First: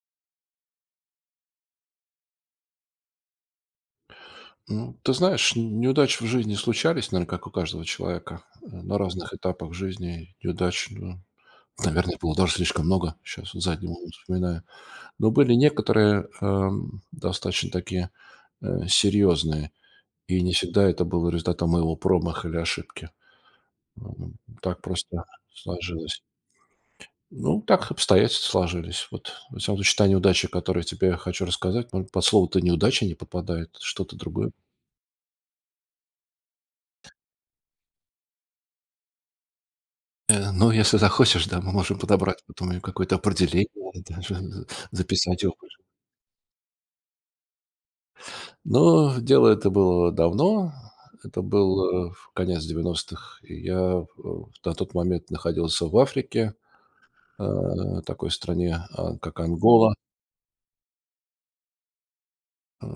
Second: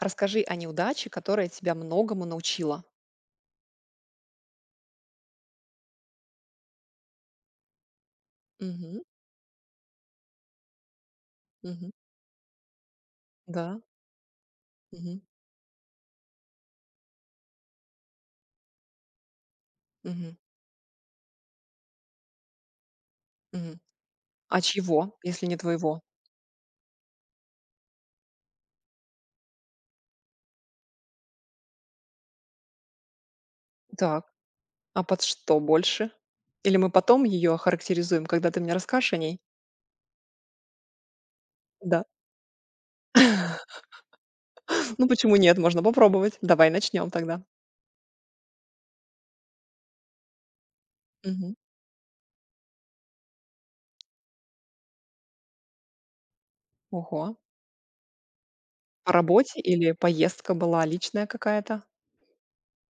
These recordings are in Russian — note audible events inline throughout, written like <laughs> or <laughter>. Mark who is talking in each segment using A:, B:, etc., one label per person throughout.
A: Расскажи о неудаче, которая тебя многому научила.
B: Ну, ты знаешь, неудачи в жизни случались, наверное, как у каждого человека, на
A: Мгм,
B: разных этапах жизни. Неудач, ну,
A: мгм,
B: наверное, было даже слишком много, сейчас, вот
A: да,
B: задним умом вспоминаю.
A: мгм,
B: Но были некоторые, достаточно такие, серьезные,
A: мгм,
B: и не всегда это было результатом моего промаха или ошибки.
A: мгм.
B: М,
A: А
B: так
A: чего,
B: просто
A: если не твоего?
B: сложилось. Ну, так обстоятельства сложились. Вот, во всяком случае, та неудача, о я тебе хочу рассказать, может, под слово-то неудача не попадает, что-то
A: Так,
B: другое.
A: а под что больше? Или мы потом ее охарактеризуем, когда ты мне расскажешь о ней?
B: Ну, если захочешь, да, мы можем
A: Да.
B: подобрать потом и какое-то
A: <laughs>
B: определение, даже з
A: Ну почему
B: записать его.
A: нет? Можно попробовать. Давай начнем тогда.
B: Но дело это было давно. Это
A: Мгм.
B: был, в конец 90-х. И я, э, на тот момент находился в Африке,
A: Ого.
B: э, такой стране,
A: По
B: как
A: работе или
B: Ангола.
A: поездка была личная какая-то?
B: Э,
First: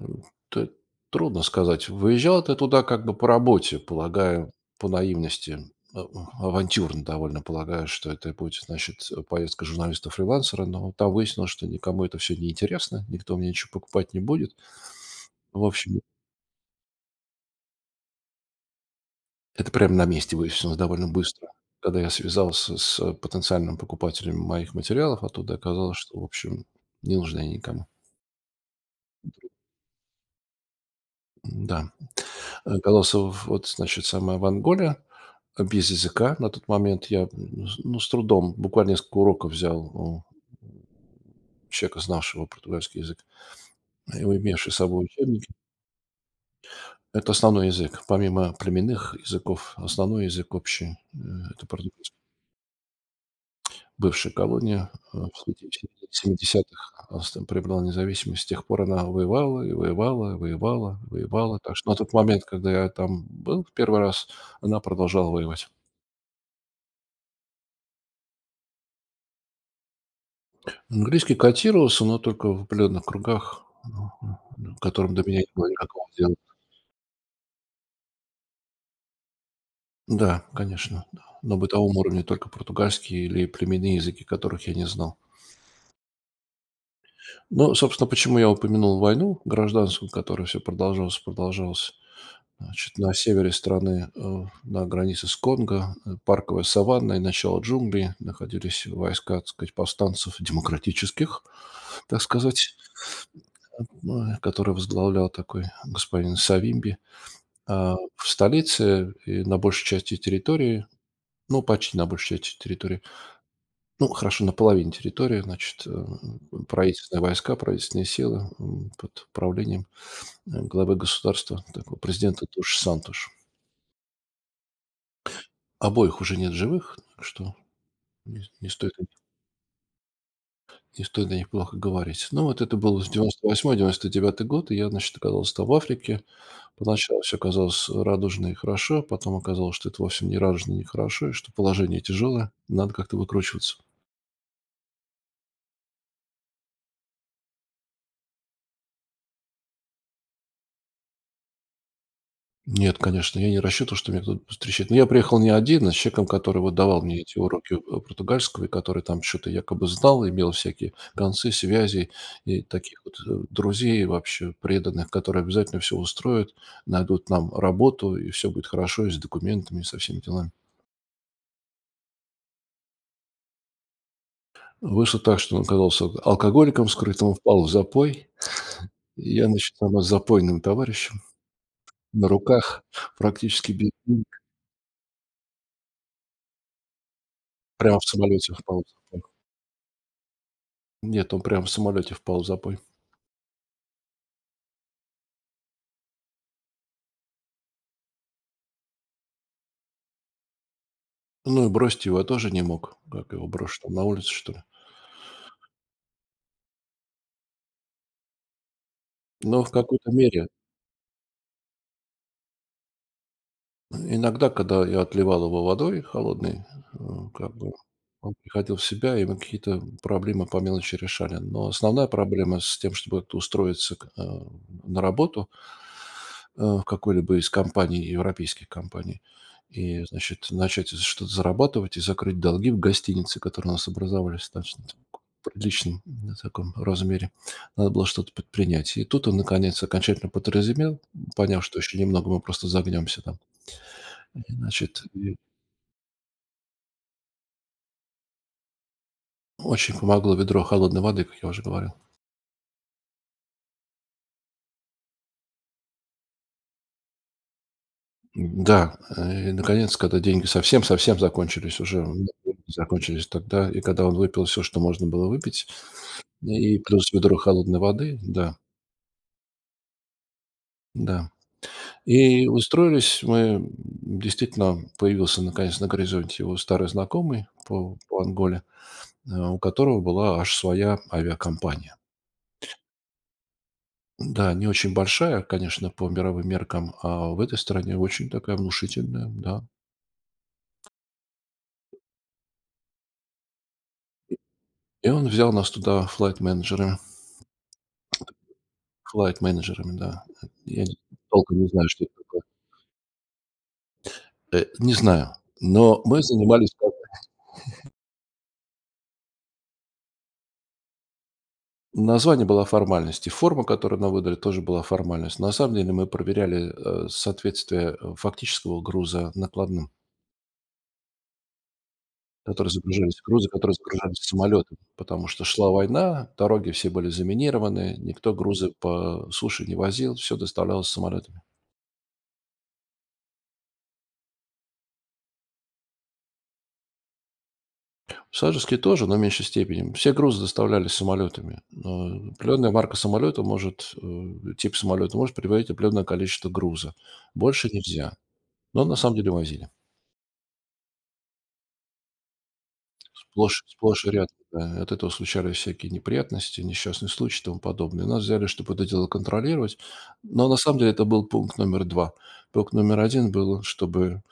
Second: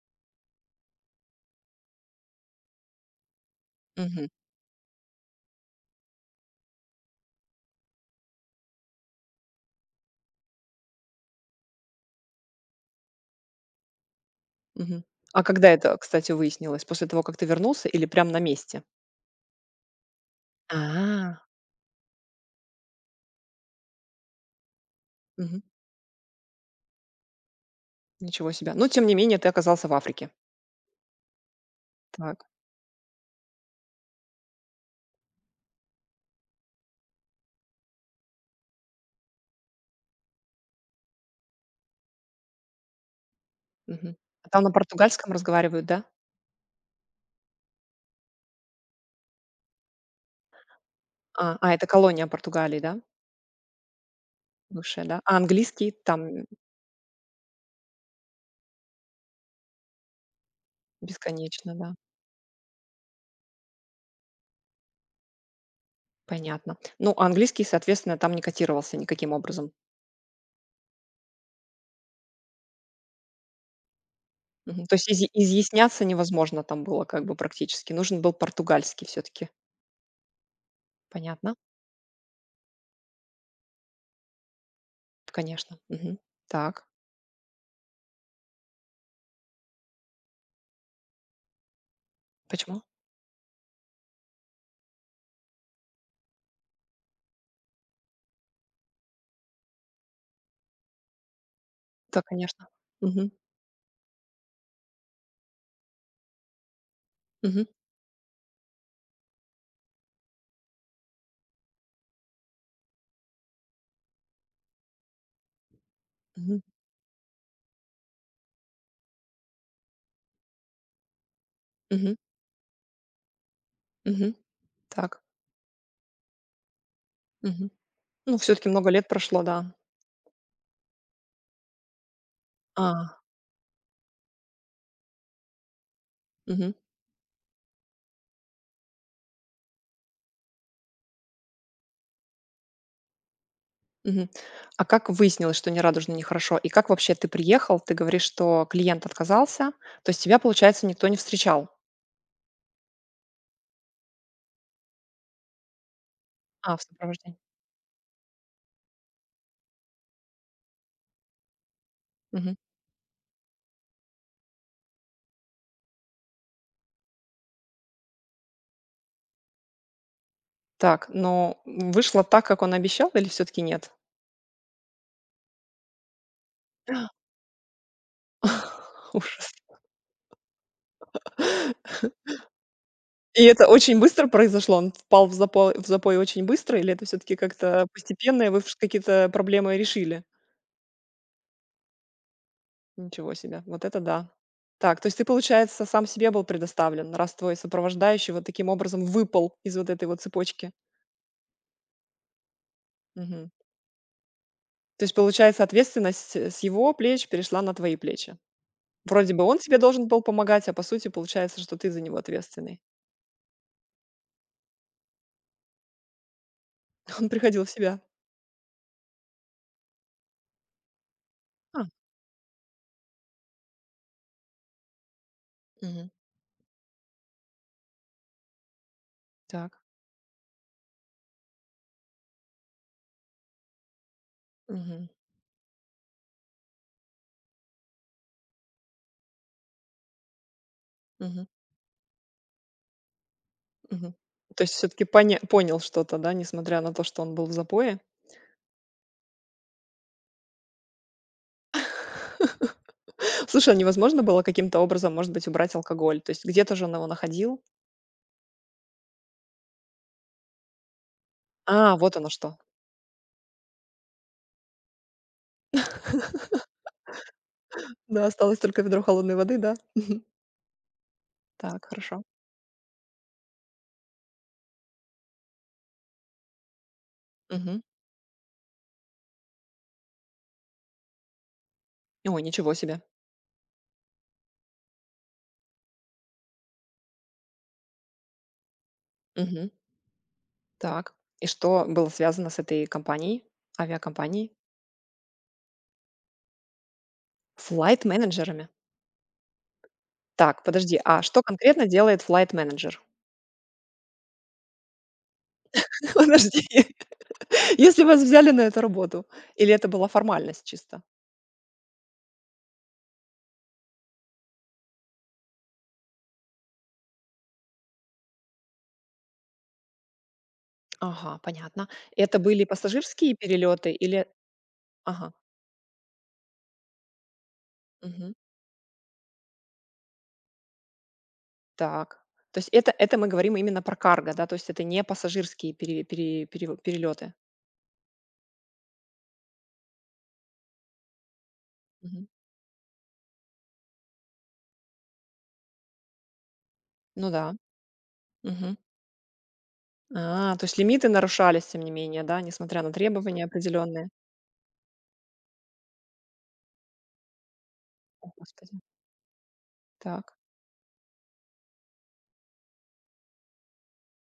B: т трудно сказать. Выезжал ты туда как бы по работе,
A: Мгм,
B: полагаю, по наивности, авантюрно довольно полагаю, что это будет, значит, поездка журналиста-фрилансера, но там выяснилось, что никому это все не интересно, никто мне ничего покупать не будет.
A: мгм. А
B: В
A: когда это,
B: общем,
A: кстати, выяснилось? После того, как ты вернулся или прям на месте?
B: это прямо на месте выяснилось довольно быстро.
A: А.
B: Когда я связался с потенциальным покупателем моих материалов оттуда, оказалось, что, в общем, не нужны они никому.
A: Ничего себе. Но тем не менее ты оказался в Африке.
B: Да.
A: Так.
B: Колоссов, вот, значит, самая Монголия, без языка на тот момент. Я, м, с ну, с трудом, буквально несколько уроков взял у человека, знавшего португальский язык,
A: Мгм.
B: и
A: А там на
B: имевший с собой
A: португальском
B: учебники.
A: разговаривают, да?
B: Это основной язык. Помимо племенных языков, основной язык общий, это
A: А это
B: португальский.
A: колония Португалии, да?
B: Бывшая колония,
A: Бывшая,
B: э,
A: да? А
B: в среди- в
A: английский
B: середине
A: там
B: 70-х Австрия приобрела независимость. С тех пор она воевала и воевала, и воевала, и воевала.
A: бесконечно,
B: Так что
A: да.
B: на тот момент, когда я там был в первый раз, она продолжала воевать.
A: Понятно. Ну, а английский, соответственно, там не котировался никаким образом.
B: Английский котировался, но только в определенных кругах, к
A: Мгм. То есть
B: которым до
A: изъя
B: меня не было
A: изъясняться
B: никакого дела.
A: невозможно там было как бы практически. Нужен был португальский все таки
B: Да, конечно, да.
A: Понятно.
B: На бытовом уровне только португальские или племенные языки, которых я не знал.
A: Конечно. Мгм. Так.
B: Ну, собственно, почему я упомянул войну гражданскую, которая все продолжалась, продолжалась.
A: Почему?
B: Значит, на севере страны, на границе с Конго, парковая саванна и начало джунглей находились войска, так сказать, повстанцев демократических,
A: Да,
B: так
A: конечно.
B: сказать,
A: Мгм.
B: э, которые возглавлял такой господин Савимби.
A: Мгм.
B: А, в столице и на большей части территории, ну, почти на большей части территории, ну, хорошо, на половине территории, значит,
A: Мгм.
B: правительственные войска, правительственные силы, под управлением главы государства, такого
A: Мгм.
B: президента Туш Сантуш.
A: Мгм. Так.
B: Обоих уже нет в живых, так что
A: Мгм. Ну,
B: не
A: все
B: не
A: таки много
B: стоит о
A: лет
B: них
A: прошло, да.
B: не стоит о них плохо говорить. Ну, вот это был с
A: А.
B: 98 99 год, и я, значит, оказался там в Африке.
A: Мгм,
B: Поначалу все казалось радужно и хорошо, потом оказалось, что это вовсе не радужно и не хорошо, и что положение тяжелое, надо как-то выкручиваться.
A: мгм. А как выяснилось, что не радужно, не хорошо? И как вообще ты приехал? Ты говоришь, что клиент отказался, то есть тебя, получается, никто не встречал?
B: Нет, конечно, я не рассчитывал, что меня кто-то повстречает. Но я приехал не один, а с человеком, который вот
A: А, в
B: давал мне
A: сопровождении.
B: эти уроки, португальского, и который там что то якобы знал, имел всякие концы, связи
A: Мгм.
B: и таких вот, друзей вообще преданных, которые обязательно все устроят, найдут нам работу, и все будет хорошо и с документами, и со всеми делами.
A: Так, но вышло так, как он обещал, или все-таки нет?
B: Вышло так, что он оказался алкоголиком,
A: <laughs>
B: скрытым, впал в запой. Я,
A: Ужас.
B: значит, там с запойным товарищем на руках,
A: И это
B: практически без
A: очень
B: денег,
A: быстро произошло? Он впал в запой очень быстро, или это все-таки как-то
B: прямо в
A: постепенно, и
B: самолете
A: вы
B: впал в запой.
A: какие-то проблемы решили?
B: Нет, он прямо в самолете впал в запой.
A: Ничего себе, вот это да. Так, то есть ты, получается, сам себе был предоставлен, раз твой сопровождающий вот таким образом выпал из вот этой вот цепочки.
B: Ну и бросить его я тоже не мог. Как его
A: Мгм.
B: брошу, там, на улице, что ли?
A: То есть, получается, ответственность с его плеч перешла на твои плечи. Вроде бы он
B: Но в
A: тебе должен
B: какой-то
A: был
B: мере
A: помогать, а по сути получается, что ты за него ответственный.
B: иногда, когда я отливал его водой холодной, э,
A: <laughs> Он
B: как
A: приходил в
B: бы
A: себя.
B: он приходил в себя, и мы какие-то проблемы по мелочи решали. Но
A: А,
B: основная проблема с тем, чтобы как-то устроиться к на работу,
A: мгм,
B: в какой-либо из компаний, европейских компаний,
A: так.
B: и, значит, начать что-то зарабатывать и закрыть долги в гостинице, которые у нас образовались в достаточно так
A: Мгм,
B: приличном, на таком размере. Надо было что-то предпринять. И тут он наконец окончательно протрезвел,
A: мгм,
B: поняв, что еще немного мы просто загнемся там.
A: мгм. То есть
B: Значит,
A: все-таки
B: и
A: понял что-то, да, несмотря на то, что он был в запое.
B: очень помогло ведро холодной воды, как я уже говорил.
A: <laughs> Слушай, а невозможно было каким-то образом, может быть, убрать алкоголь? То есть где-то же он его находил.
B: Да, и наконец, когда деньги совсем-совсем закончились
A: А,
B: уже, у
A: вот оно
B: меня
A: что.
B: деньги закончились тогда, и когда он выпил все что можно было выпить, и плюс ведро холодной воды,
A: Да,
B: да,
A: осталось только ведро холодной воды, да.
B: да.
A: Так, хорошо.
B: И устроились мы, действительно, появился наконец на горизонте его старый знакомый
A: Мгм.
B: по Анголе, у которого была аж своя авиакомпания.
A: Ой, ничего себе.
B: Да, не очень большая, конечно, по мировым меркам, а в этой стране очень такая внушительная, да.
A: Мгм. Так. И что было связано с этой компанией, авиакомпанией?
B: И он взял нас туда флайт-менеджерами,
A: Флайт-менеджерами.
B: флайт-менеджерами, да.
A: Так,
B: Я не
A: подожди, а что
B: толком не
A: конкретно
B: знаю, что это
A: делает
B: такое.
A: флайт-менеджер?
B: Не знаю, но
A: <laughs>
B: мы
A: Подожди.
B: занимались как.
A: <laughs> Если вас взяли на эту работу, или это была формальность чисто?
B: Название было формальность, и форма, которую нам выдали, тоже была формальность. На самом деле мы проверяли, соответствие, фактического груза накладным.
A: Ага, понятно. Это были
B: Которые загружались,
A: пассажирские
B: грузы, которые
A: перелеты
B: загружались
A: или...
B: самолетами, потому
A: Ага,
B: что шла война, дороги все были заминированы,
A: мгм.
B: никто грузы по суше не возил, все доставлялось самолетами.
A: Так. То есть это мы говорим именно про карго, да, то есть это не пассажирские пере- пере- пере- перелеты.
B: Пассажирские тоже, но в меньшей степени. Все грузы доставлялись самолетами.
A: Мгм.
B: Но определенная марка самолета может, тип самолета может привозить определенное количество груза.
A: Ну да.
B: Больше нельзя.
A: Мгм.
B: Но на самом деле возили.
A: А, то есть лимиты нарушались, тем не менее, да, несмотря на требования
B: Сплошь
A: определенные.
B: и рядом, да. От этого случались всякие неприятности, несчастные случаи и тому подобное. Нас
A: О,
B: взяли, чтобы
A: Господи.
B: это дело контролировать.
A: Так.
B: Но на самом деле это был пункт номер два. Пункт номер один был, чтобы,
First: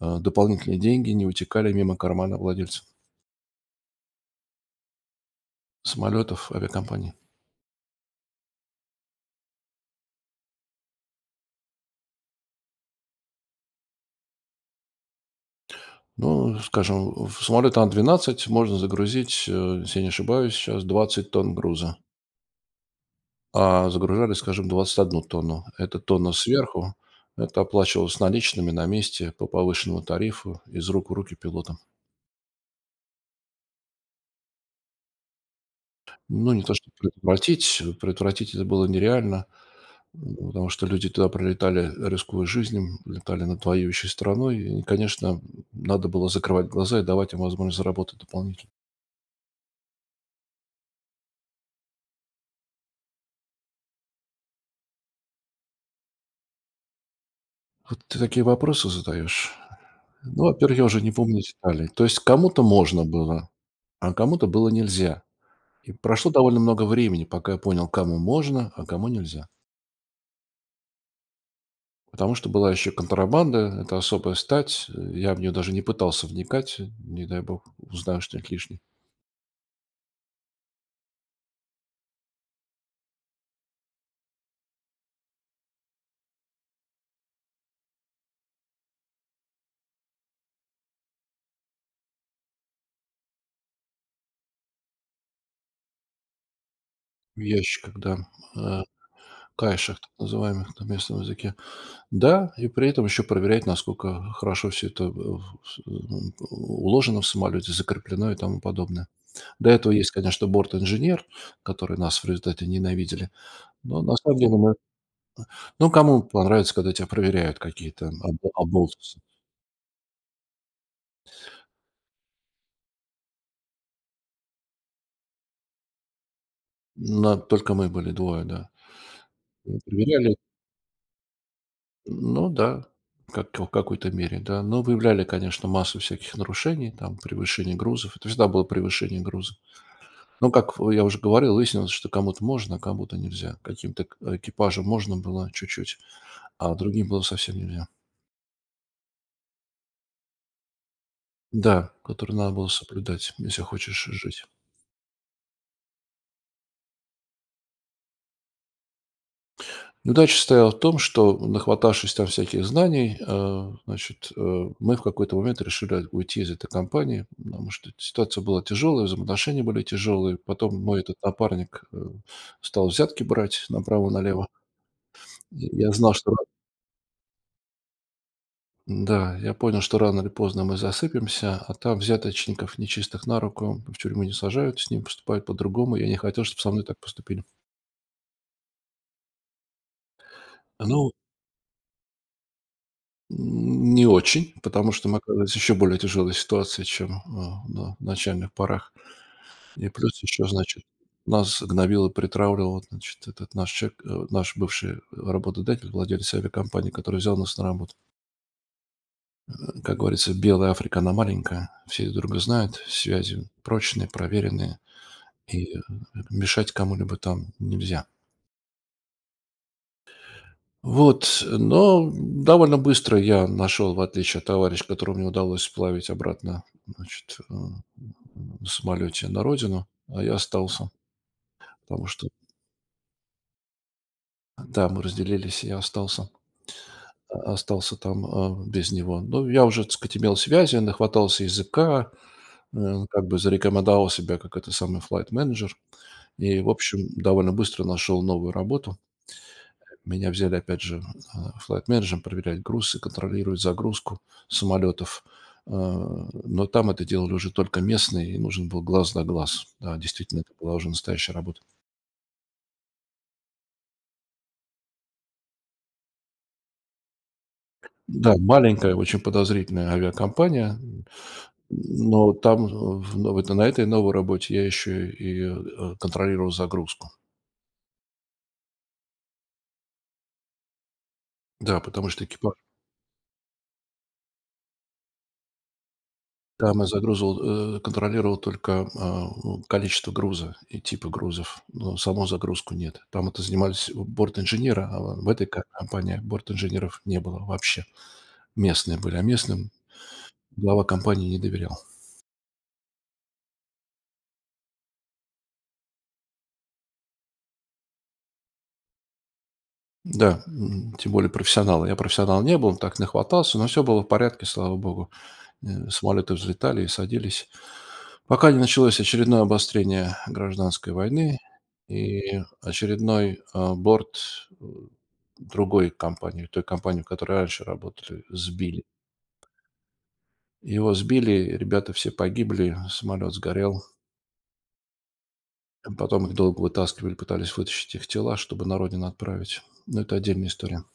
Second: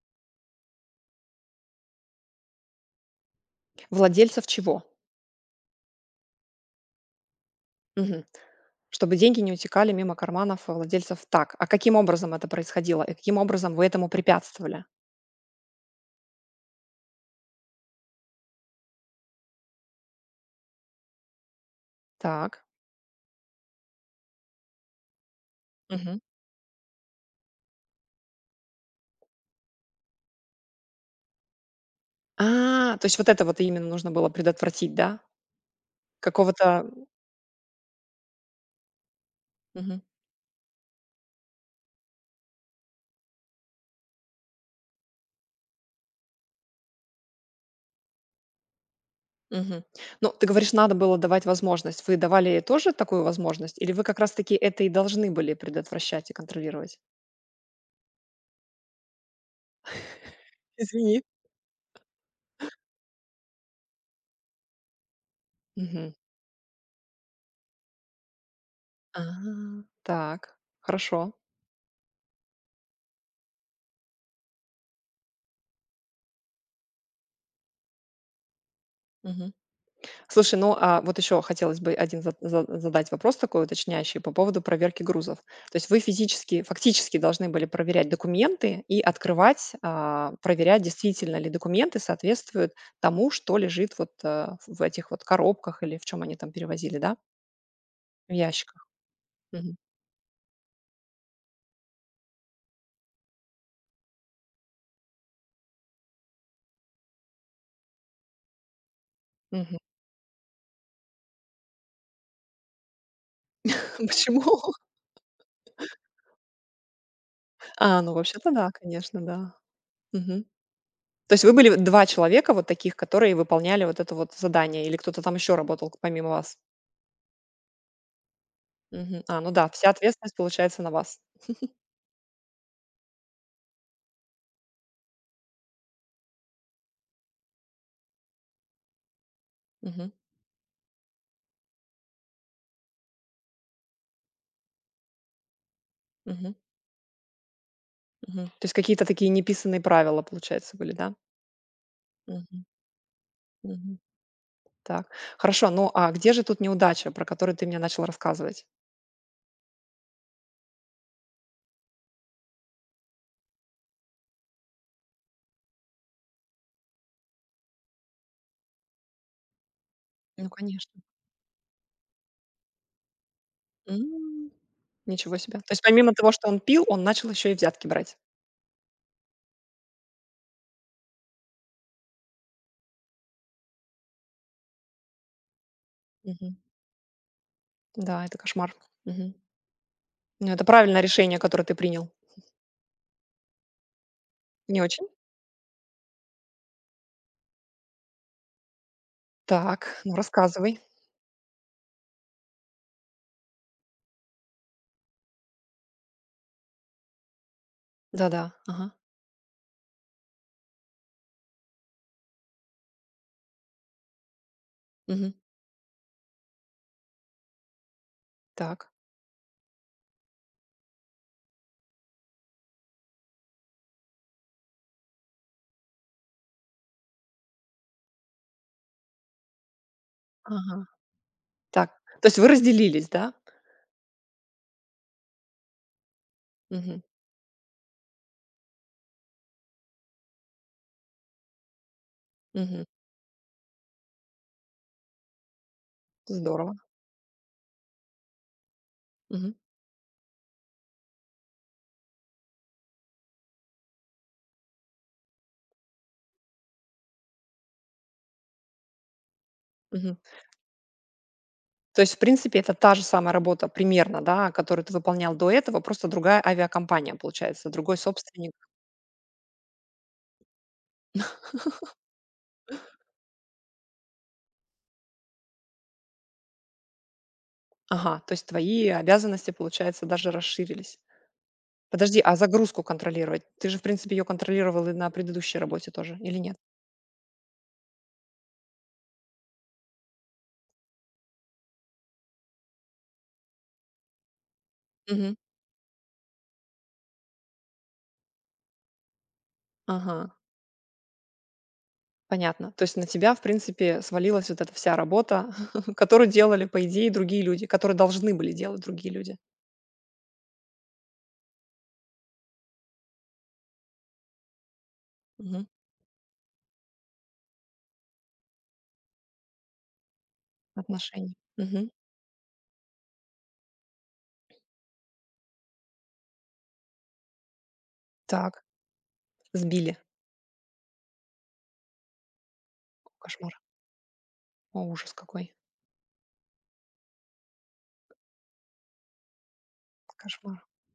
B: дополнительные деньги не утекали мимо кармана владельцев
A: Владельцев чего?
B: самолетов авиакомпаний.
A: Мгм. Чтобы деньги не утекали мимо карманов владельцев. Так. А каким образом это происходило? И каким образом вы этому препятствовали?
B: Ну, скажем, в самолет Ан-12 можно загрузить, если я не ошибаюсь, сейчас 20 тонн груза.
A: Так.
B: А загружали, скажем, 21 тонну. Это
A: Мгм.
B: тонна сверху. Это оплачивалось наличными на месте по повышенному тарифу из рук в руки пилотам.
A: А, то есть вот это вот именно нужно было предотвратить, да?
B: Ну, не то,
A: Какого-то...
B: что предотвратить. Предотвратить это было нереально,
A: Мгм.
B: потому что люди туда прилетали, рискуя жизнью, летали над воюющей страной. И, конечно, надо было закрывать глаза и давать им возможность заработать дополнительно.
A: Мгм. Ну, ты говоришь, надо было давать возможность. Вы давали тоже такую возможность? Или вы как раз-таки это и должны были предотвращать и контролировать?
B: Вот ты такие вопросы задаешь. Ну, во-первых, я уже не
A: Извини.
B: помню деталей. То есть кому-то можно было, а кому-то было нельзя. И
A: Мгм.
B: прошло довольно много времени, пока я понял, кому можно, а кому
A: А.
B: нельзя.
A: Так, хорошо.
B: Потому что была еще контрабанда, это особая стать. Я в нее даже не пытался вникать, не дай бог, узнаю что-нибудь лишнее.
A: Мгм. Слушай, ну, а вот еще хотелось бы один задать вопрос такой уточняющий по поводу проверки грузов. То есть вы физически, фактически должны были проверять документы и открывать, проверять, действительно ли документы соответствуют тому, что лежит вот, в этих вот коробках или в чем они там перевозили, да?
B: В ящиках, да,
A: В ящиках.
B: э,
A: Мгм.
B: кайшах, так называемых на местном языке. Да, и при этом еще проверять, насколько хорошо все это уложено в самолете, закреплено и тому подобное. До
A: Мгм.
B: этого есть, конечно, борт-инженер, который нас в результате ненавидели.
A: <laughs>
B: Но на самом
A: Почему?
B: деле мы.
A: <laughs>
B: Ну, кому понравится, когда тебя проверяют
A: А,
B: какие-то
A: ну вообще-то да,
B: оболтусы.
A: конечно, да. Мгм. То есть вы были 2 человека вот таких, которые выполняли вот это вот задание, или кто-то там еще работал к помимо вас?
B: На только мы были, двое, да.
A: Мгм. А, ну да,
B: М,
A: вся ответственность
B: проверяли,
A: получается на вас.
B: ну да, как в какой-то мере, да. Но выявляли, конечно, массу всяких нарушений, там, превышение грузов. Это всегда было превышение груза.
A: Мгм.
B: Но, как я уже говорил, выяснилось, что кому-то можно, а кому-то нельзя. Каким-то к экипажам можно было чуть-чуть,
A: Мгм.
B: а другим было совсем нельзя.
A: Мгм. То есть какие-то такие неписанные правила, получается, были, да?
B: Да, которые надо
A: Мгм.
B: было соблюдать, если
A: Мгм.
B: хочешь жить.
A: Так, хорошо. Ну, а где же тут неудача, про которую ты мне начал рассказывать?
B: Неудача состояла в том, что, нахватавшись там всяких знаний, мы в какой-то момент решили уйти из этой компании, потому что ситуация была тяжелая, взаимоотношения были тяжелые.
A: Ну,
B: Потом
A: конечно.
B: мой этот напарник стал взятки брать направо-налево.
A: М. Ничего себе.
B: И
A: То есть
B: я
A: помимо
B: знал,
A: того,
B: что.
A: что он пил, он начал еще и взятки брать?
B: Да, я понял, что рано или поздно мы засыпемся, а там взяточников нечистых на руку в тюрьму не сажают, с ним поступают по-другому. Я не хотел,
A: Мгм.
B: чтобы со мной так поступили.
A: Да, это кошмар. Мгм. Ну, это правильное
B: Ну,
A: решение, которое ты принял.
B: не очень,
A: Не
B: потому
A: очень?
B: что мы оказались еще более тяжелой ситуации, чем, на начальных порах. И
A: Так, ну
B: плюс еще,
A: рассказывай.
B: значит, нас гнобил и притравливал, значит, этот наш человек, наш бывший работодатель, владелец авиакомпании, который взял нас на работу.
A: Да-да, ага,
B: Как говорится, белая Африка, она маленькая, все друг друга знают, связи прочные, проверенные,
A: мгм.
B: и, мешать кому-либо там нельзя.
A: Так,
B: Вот, но довольно быстро я нашел, в отличие от товарища, которого мне удалось сплавить обратно, значит, на самолете на родину, а я
A: ага,
B: остался,
A: так.
B: потому
A: То
B: что,
A: есть вы разделились, да?
B: да, мы разделились, и я остался,
A: Мгм,
B: остался там без него. Но я уже, так сказать, имел связи, нахватался языка,
A: мгм.
B: как бы зарекомендовал себя как это самый флайт-менеджер. И, в
A: Здорово.
B: общем, довольно быстро нашел новую работу.
A: Мгм,
B: Меня взяли, опять же, флайт-менеджером проверять груз и контролировать загрузку самолетов. Но там это делали уже только местные, и нужен был глаз на глаз. Да,
A: мгм.
B: действительно, это была уже настоящая работа.
A: То есть, в принципе, это та же самая работа примерно, да, которую ты выполнял до этого, просто другая авиакомпания, получается, другой
B: Да,
A: собственник.
B: маленькая, очень подозрительная авиакомпания, но там, на этой новой работе я еще и контролировал загрузку.
A: Ага, то есть твои обязанности, получается, даже расширились.
B: Да, потому
A: Подожди,
B: что
A: а
B: экипаж.
A: загрузку контролировать? Ты же, в принципе, ее контролировал и на предыдущей работе тоже или нет?
B: Там я загрузывал, контролировал только, а, у количество груза и типы грузов, но саму загрузку нет. Там это занимались борт-инженеры, а в
A: Мгм.
B: этой ко компании борт-инженеров не было вообще. Местные были, а местным
A: Ага.
B: глава компании не доверял.
A: Понятно. То есть на тебя, в принципе, свалилась вот эта вся работа, <laughs> которую делали, по идее, другие люди, которые должны были делать другие люди.
B: Да, тем более профессионалы. Я профессионал не был, так нахватался, но все было в порядке, слава богу.
A: Мгм.
B: Самолеты взлетали и садились, пока не началось очередное обострение гражданской
A: Отношений.
B: войны
A: Мгм.
B: и очередной борт другой компании, той компании, в которой раньше работали,
A: Так,
B: сбили.
A: сбили.
B: Его сбили, ребята все погибли, самолет
A: Кошмар.
B: сгорел.
A: О, ужас какой.
B: Потом их долго вытаскивали, пытались вытащить их тела, чтобы на родину отправить. Но это отдельная
A: Кошмар.
B: история.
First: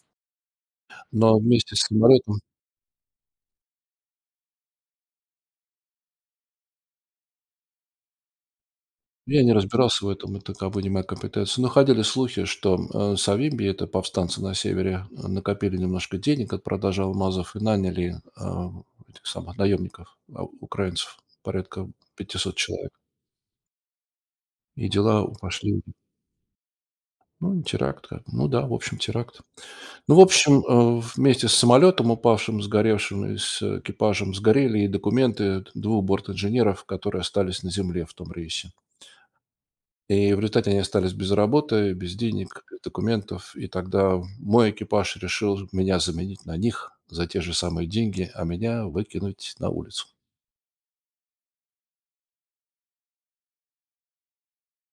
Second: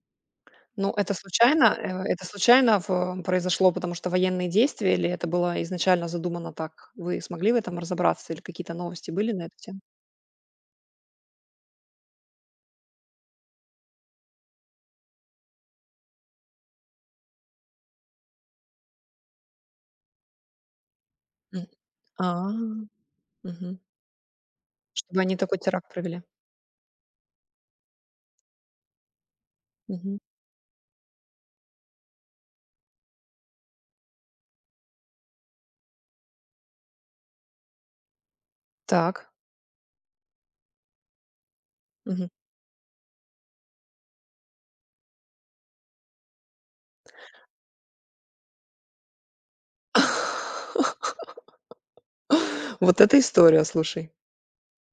A: Ну, это
B: Но
A: случайно,
B: вместе с
A: это
B: самолетом.
A: случайно произошло, потому что военные действия, или это было изначально задумано так? Вы смогли в этом разобраться, или какие-то новости были
B: Я
A: на
B: не
A: эту тему?
B: разбирался в этом, это как бы не моя компетенция. Но ходили слухи, что Савимби, это повстанцы на севере, накопили немножко денег от продажи алмазов и наняли этих самых наемников, украинцев,
A: М.
B: порядка
A: А,
B: 500 человек.
A: мгм.
B: И
A: Чтобы
B: дела
A: они такой
B: пошли.
A: теракт провели.
B: Ну, теракт. Как. Ну да, в общем, теракт. Ну,
A: Мгм.
B: в общем, вместе с самолетом, упавшим, сгоревшим, и с экипажем сгорели и документы 2 борт-инженеров, которые остались на земле в том рейсе.
A: Так.
B: И в результате они остались без работы, без
A: Мгм.
B: денег, без документов. И тогда мой экипаж решил меня заменить на них за те же самые деньги, а меня выкинуть на улицу.
A: <laughs> <laughs> Вот это история, слушай.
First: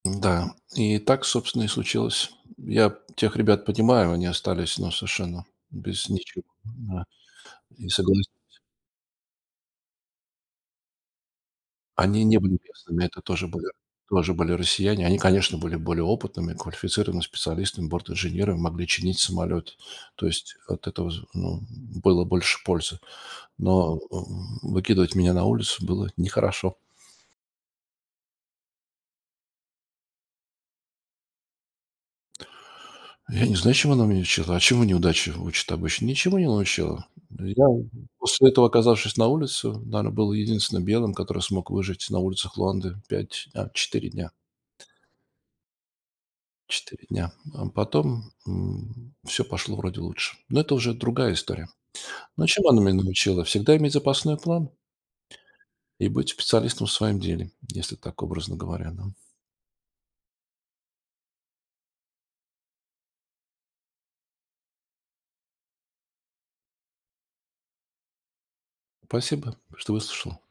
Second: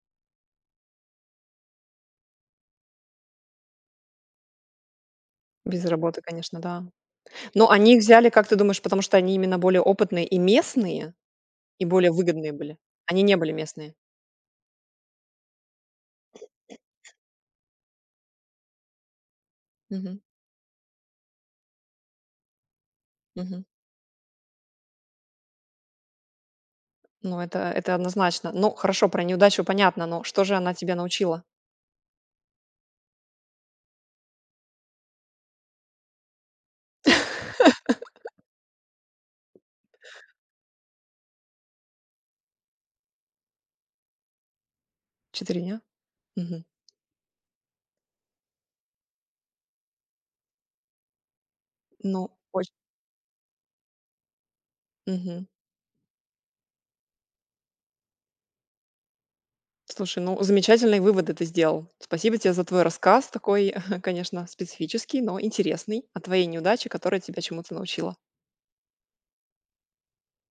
B: Да, и так, собственно, и случилось. Я тех ребят понимаю, они остались, ну, совершенно
A: Без
B: без
A: работы,
B: ничего.
A: конечно, да.
B: Да.
A: Но
B: И
A: они их взяли,
B: согласен.
A: как ты думаешь, потому что они именно более опытные и местные, и более
B: Они не
A: выгодные
B: были
A: были?
B: местными, это
A: Они не были местные?
B: тоже были россияне. Они, конечно, были более опытными, квалифицированными специалистами, бортинженерами, могли чинить самолет.
A: Мгм,
B: То есть от этого, ну, было больше пользы.
A: мгм.
B: Но, выкидывать меня на улицу было нехорошо.
A: Ну, это однозначно. Ну, хорошо, про неудачу понятно, но что же она тебя научила?
B: Я не знаю, чему она меня учила. А чему неудача учит обычно? Ничему не научила. Я после этого, оказавшись на улице, наверное, был единственным белым, который смог выжить на улицах Луанды 5, 4 дня.
A: 4 дня? Мгм.
B: 4 дня. А потом, все пошло вроде лучше. Но это уже другая история.
A: Ну,
B: Но
A: оч
B: чему она меня научила? Всегда иметь запасной план
A: мгм.
B: и быть специалистом в своем деле, если так образно говоря, да.
A: Слушай, ну, замечательные выводы ты сделал. Спасибо тебе за твой рассказ, такой, <laughs> конечно, специфический, но интересный, о твоей неудаче, которая тебя чему-то научила.
B: Спасибо, что выслушал.